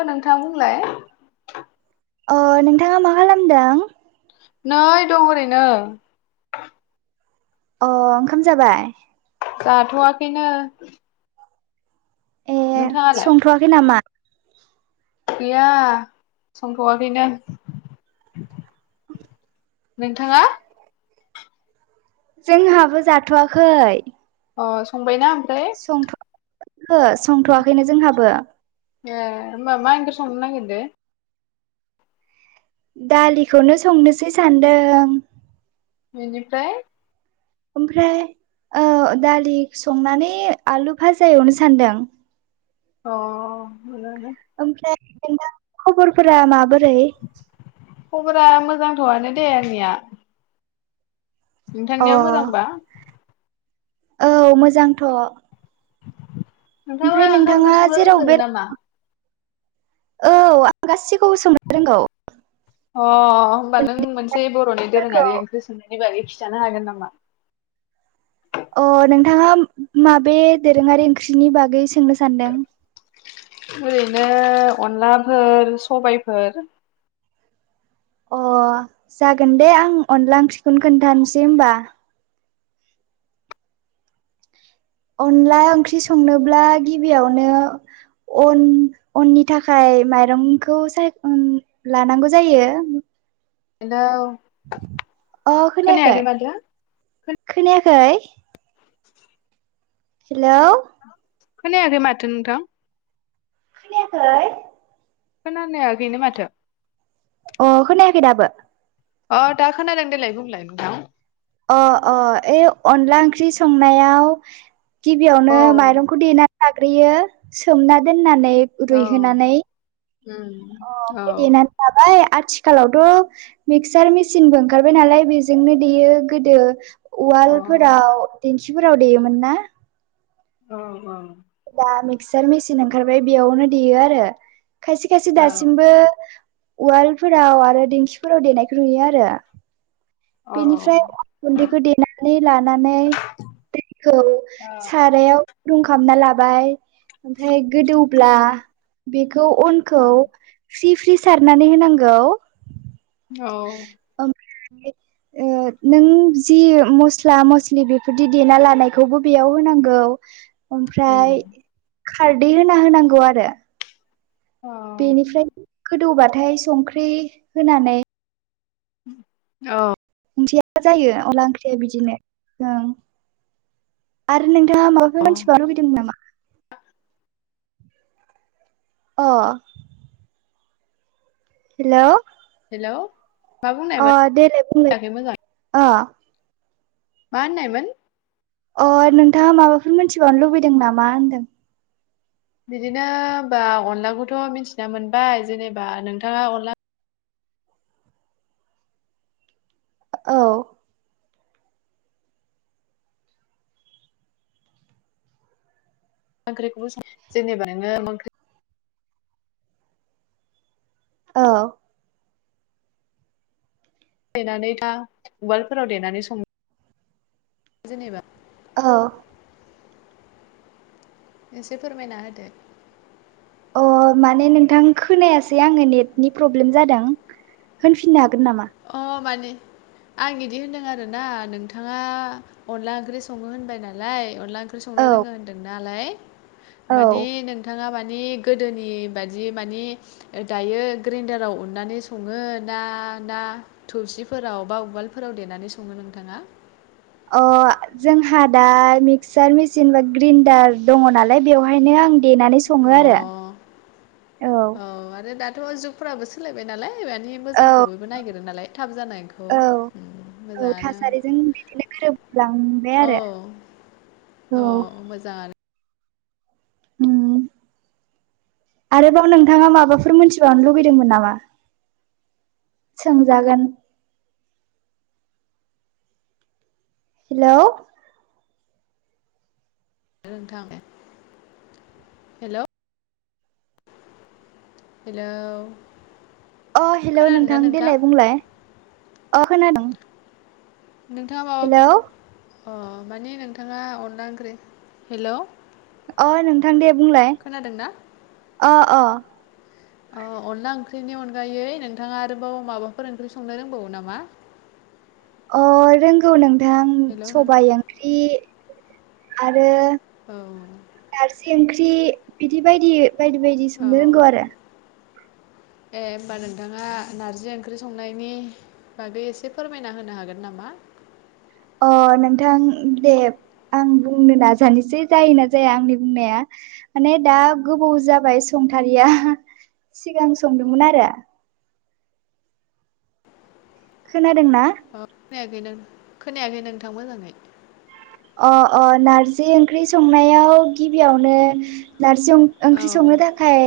अ नोंथां बुंलाय अ नोंथाङा मा खालामदों? नै दं ओरैनो अ ओंखाम जाबाय? जाथ'वाखैनो ए नोंथाङालाय संथ'वाखै नामा? गैया संथ'वाखैनो [inaudible] [inaudible] नोंथाङा? जोंहाबो जाथ'वाखै अ संबाय ना? संथ' खो संथ'वाखैनो जोंहाबो। ए होमबा मा ओंख्रि संनो नागिरदो? दालिखौनो संनोसै सान्दों। बेनिफ्राय? ओमफ्राय औ दालि संनानै आलु भाजा एवनो सानदों। अ। ओमफ्राय नों दा खबरफोरा माबोरै। खबरा मोजांथ' आनो दे आंनिया। अ नोंथांनिया मोजांबा? औ मोजांथ'। नोंथांहा ओमफ्राय ओंखाम नोंथाङा ओंख्रि संनो जेराव बे रोंजोबो नामा? औ आं गासिखौबो सोंनो रोंगौ। अ होमबा नों मोनसे बर'नि फोरखौ दोरोङारि ओंख्रि संनायनि बागै जानो हागोन नामा? अ नोंथाङा माबे दोरोङारि ओंख्रिनि बागै सोंनो सान्दों ओरैनो अनलाफोर सबायफोर अ जागोन दे आं अनला ओंख्रिखौनो खोन्थानोसै होमबा अनला ओंख्रि संनोब्ला गिबियावनो अन अननि थाखाय माइरंखौ साय लानांगौ जायो। बिना अ खोनायाखै माथो खोनायाखै हेलौ। खोनायाखै माथो नोंथां खोनायाखै खोनानायाखैनो माथो। अ खोनायाखै दाबो। अ दा खोनादों देलाय बुंलाय नोंथां। अ अ ओइ अनला ओंख्रि संनायाव गिबियावनो औ माइरंखौ देनानै लाग्रोयो सोमना दोननानै ओइ औ रुइहोनानै अ उम औ ओमफाय देनानै लाबाय आथिखालावथ' मिक्सार मेसिनबो ओंखारबाय नालाय बेजोंनो देयो गोदो औ उवालफोराव दिंखिफोराव देयोमोन ना। औ औ। दा मिक्सार मेचिन ओंखारबाय बेयावनो देयो आरो। खायसे खायसे औ दासिमबो उवालफोराव आरो दिंखिफोराव देनायखौ नुयो आरो। औ बेनिफ्राय गुन्दैखौ देनानै लानानै दैखौ सारायाव गुदुंखामना लाबाय ओमफ्राय गोदौब्ला बेखौ अनखौ सि थ्रि सारनानै होनांगौ। औ। [inaudible] ओ नों जि मस्ला मस्लि बेफोरदि देना लानायखौबो बेयाव होनांगौ। उम ओमफ्राय खारदै होना होनांगौ आरो। औ बेनिफ्राय गोदौबाथाय संख्रि होनानै औ। [unintelligible] जायो अनला ओंख्रिया बिदिनो ओं आरो नों दा माबाफोर मोनथिबावनो लुुबैदोंमोन नामा? अ। Hello hello. मा अ बुंनायमोन देलाय बुंलाय खोनायाखै मोजाङै अ। मा होननायमोन अ नोंथाङा माबाफोर मिथिबावनो लुबैदों नामा होनदों बिदिनो होनबा अनलाखौथ' मिथिना मोनबाय जेनेबा नोंथाङा अनला औ ओंख्रिखौबो जेनेबा नोङो ओंख्रि औ देनानै दा उवालफोराव देनानै सङो जेनेबा औ एसे फोरमायना होदो। अ माने नोंथां खोनायासै आङो नेटनि प्रब्लेम जादों। होनफिन हागोन? नामा? अ मानि आं बिदि होनदों आरोना नोंथाङा अनला ओंख्रि सङो होनबाय नालाय। अनला ओंख्रि संनो औ रोङो होनदों नालाय। मानि औ नोंथाङा मानि मानि गोदोनि बादि, मानि दायो ग्रेन्दाराव उननानै सङो ना ना थौसिफोराव बा उवालफोराव देनानै सङो नोंथाङा? अ जोंहा दा मिक्सार मेसिन बा ग्रेन्डार दङ नालाय। बेवहायनो आं देनानै सङो अ आरो औ। दाथ' जुगफोराबो सोलायबाय नालाय। मानि मोजांखौ औ बयबो नागिरो नालाय थाब जानायखौ औ औ मोजाङानो। थासारिजों बिदिनो गोरोबलांबाय औ आरो। औ मोजां। उम। आरोबाव नोंथाङा माबाफोर मोनथिबावनो लुबैदोंमोन नामा? सोंजागोन? हेल'। नोंथां हेल'। हेल'। अ हेलौ नोंथां देलाय बुंलाय। अ खोनादों। नोंथाङा माबा बुं, हेलौ अ मानि नोंथाङा अनला ओंख्रि, हेल'। अ नोंथां दे बुंलाय खोनादोंना अ अ। अनला ओंख्रिनि अनगायै नोंथाङा आरोबाव माबाफोर ओंख्रि संनो रोंबावो नामा? [inaudible] अ रोंगौ नोंथां हेलौ नों सबाय ओंख्रि आरो औ। नारजि ओंख्रि बिदि बायदि -बायदि- बायदि औ संनो रोंगौ आरो। ए होमबा नोंथाङा, नारजि ओंख्रि संनायनि बागै एसे फोरमायना होनो हागोन नामा? अ। नोंथां दे, आं बुंनो नाजानोसै जायोना जाया आंनि बुंनाया [unintelligible] माने दा गोबाव जाबाय संथारिया। सिगां संदोंमोन आरो। खोनादोंना? खोनायाखै नों खोनायाखै नोंथां? मोजाङै अ अ नारजि ओंख्रि संनायाव गिबियावनो नारजि औ ओंख्रि संनो थाखाय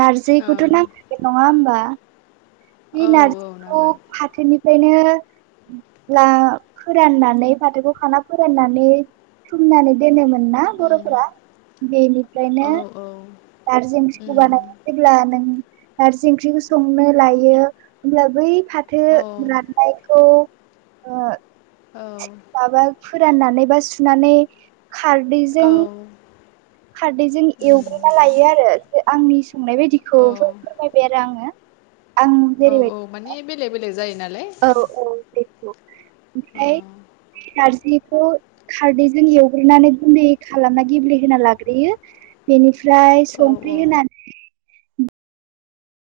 नार्जिखौथ' ओं नांखागौ नङा होमबा? बे औ औ नारजिखौ नांगोन फाथोनिफ्रायनो [unintelligible] फोराननानै फाथोखौ खाना फोराननानै सुमनानै दोनोमोन। ना उम बर'फोरा बेनिफ्रायनो औ औ नारजि ओंख्रिखौ उम बानाया जेब्ला नों नारजि ओंख्रिखौ संनो लायो होमब्ला बै फाथो औ राननायखौ ओ माबा औ। फोराननानै बा सुनानै औ खारदैजों खारदैजों उम एवग्रोना लायो आरो आंनि संनाय औ बायदिखौबो फोरमायबाय आरो आङो। आं औ औ जेरैबायदि मानि बेलेग-बेलेग जायो। नालाय औ औ बेखौ औ ओमफ्राय, बे नारजि [unintelligible] खारदैजों एवग्रोनानै गुन्दै खालामना गेब्लेहा लाग्रोयो बेनि ओमफ्राय औ संख्रि होनानै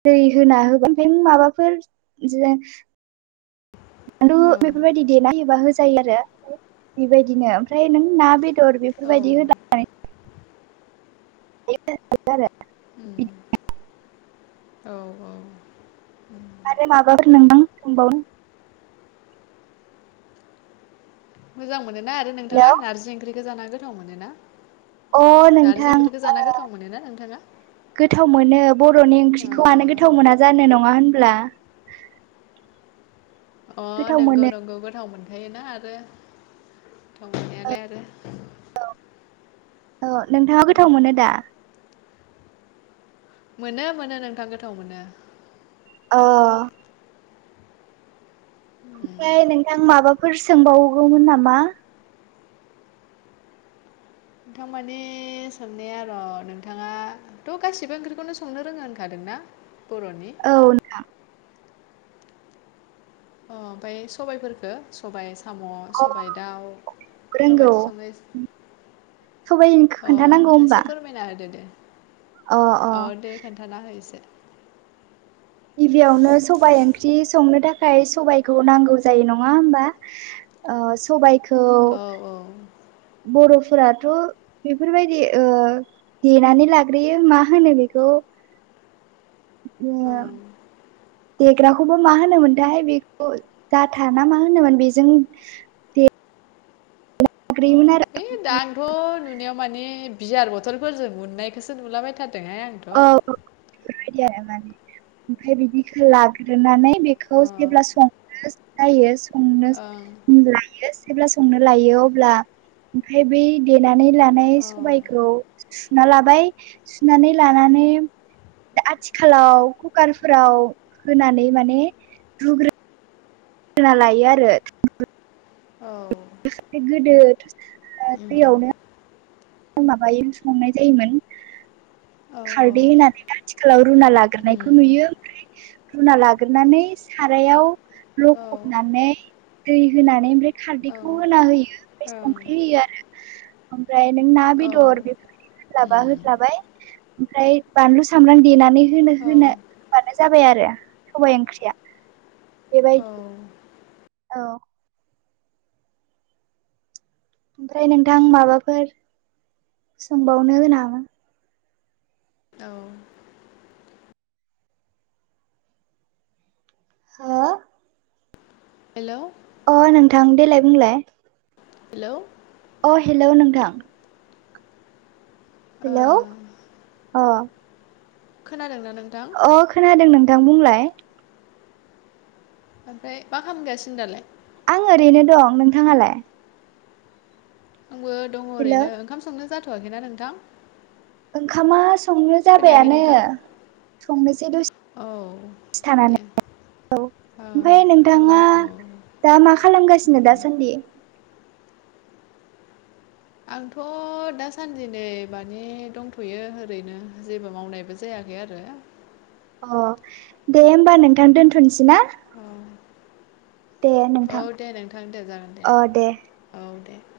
दै होना होबाय ओमफाय माबाफोर जे आरू औ बेफोरबायदि देना होबा होजायो आरो बेबायदिनो ओमफ्राय नों ना बे दर औ बेफोरबायदि होदा उम औ [unintelligible] औ आरो माबाफोर नोंदां सोंबावनो मोजां मोनोना आरो हेलौ नोंथाङा नारजि ओंख्रिखौ जाना गोथाव मोनोना अ नारजि नोंथां ओंख्रिखौ जाना गोथाव मोनोना नोंथाङा गोथाव मोनो बर'नि अ ओंख्रिखौ आनो गोथाव मोना जानो नङा होनब्ला अ गोथाव नंगौ मोनो नंगौ गोथाव मोन खायोना आरो गोथाव मोननायालाय आरो औ नोंथाङा गोथाव मोनो दा मोनो मोनो नोंथां गोथाव मोनो अ उम ओमफ्राय नोंथां माबाफोर सोंबावगौमोन नामा नोंथां माने सोंनाया र' नोंथाङाथ' गासिबो ओंख्रिखौनो संनो रोङो होनखादों ना औ नोंथां अ ओमफाय सबायफोरखौ सबाय सा साम' अ सबाय दाउ रोंगौ माबादि संनाय जा सबाइनि अ खोन्थानांगौ होमबा एसे फोरमायना होदो दे अ दे खोन्थाना हो एसे गिबियावनो सबाइ ओंख्रि संनो था खाय सबायखौ नांगौ जायो नङा होमबा ओ सबायख खौ औ औ बर'फोरा थ' बेफोरबायदि देनानै लाग्रोयो मा होनो बेखौ ओ ओं देग्राखौबो मा होनोमोनथाय बेखौ जाथा ना मा होनोमोन बेजों दे अ आरो ओइ दा आंथ' नुनायाव मानि बियार बथलफोरजों उननायखोसो नुलाबायथारो आंथ' औ बेबायदि आरो माने ओमफ्राय बिदिखो लाग्रोनानै बेखौ जेब्ला सं नो जायो। ओं संनो लायो जेब्ला संनो लायो अब्ला ओमफ्राय बै देनानै लानाय सबायखौ सुना लाबाय सुनानै लानानै आथिखालाव कुकारफोराव होनानै माने रुग्रो ना लायो आरो औ गोदो ओ उम दैयावनो माबायो संनाय जायोमोन औ औ खारदै होननानै आथिखालाव रुना उम लाग्रोनायखौ नुयो ओमफ्राय रुना लाग्रनानै सारायाव औ ल'खबनानै दै होनानै ओमफ्राय औ ओं खारदैखौ होना होयो ओमफ्राय संख्रि होयो आरो ओमफ्राय नों ना औ बेदर [unintelligible] होबा उम होबाय ओमफ्राय बानलु सामब्राम देनानै नो औ जाबाय आरो सबाइ ओंख्रिया बेबायदि औ औ। ओमफ्राय नोंथां माबाफोर सोंबावनो हो नामा औ। हो हेलौ। अ नोंथां देलाय बुंलाय। हेलौ अ हेलौ नोंथां। ओ हेलौ अ। खोनादों ना नों? अ खोनादों नोंथां बुंलाय। ओमफ्राय मा खालामगासिनो दालाय? आं ओरैनो दं नोंथाङालाय? आंबो दङ हेलौ ओरैनो ओंखाम संनो जाथ'वाखैना नोंथां? ओंखामा संनो खोनायाखै जाबायानो नोंथां संनो औ दे। औ औ ओमफ्राय औ नोंथाङा औ दा मा खालामगासिनो उम दासान्दि? आंथ' दासानदि नै माने दंथ'यो ओरैनो जेबो मावनायबो जाया यै आरो। अ दे होमबा नोंथां दोनथ'नोसै ना? औ दे औ नोंथां दे नोंथां दे जागोन दे औ दे। [inaudible]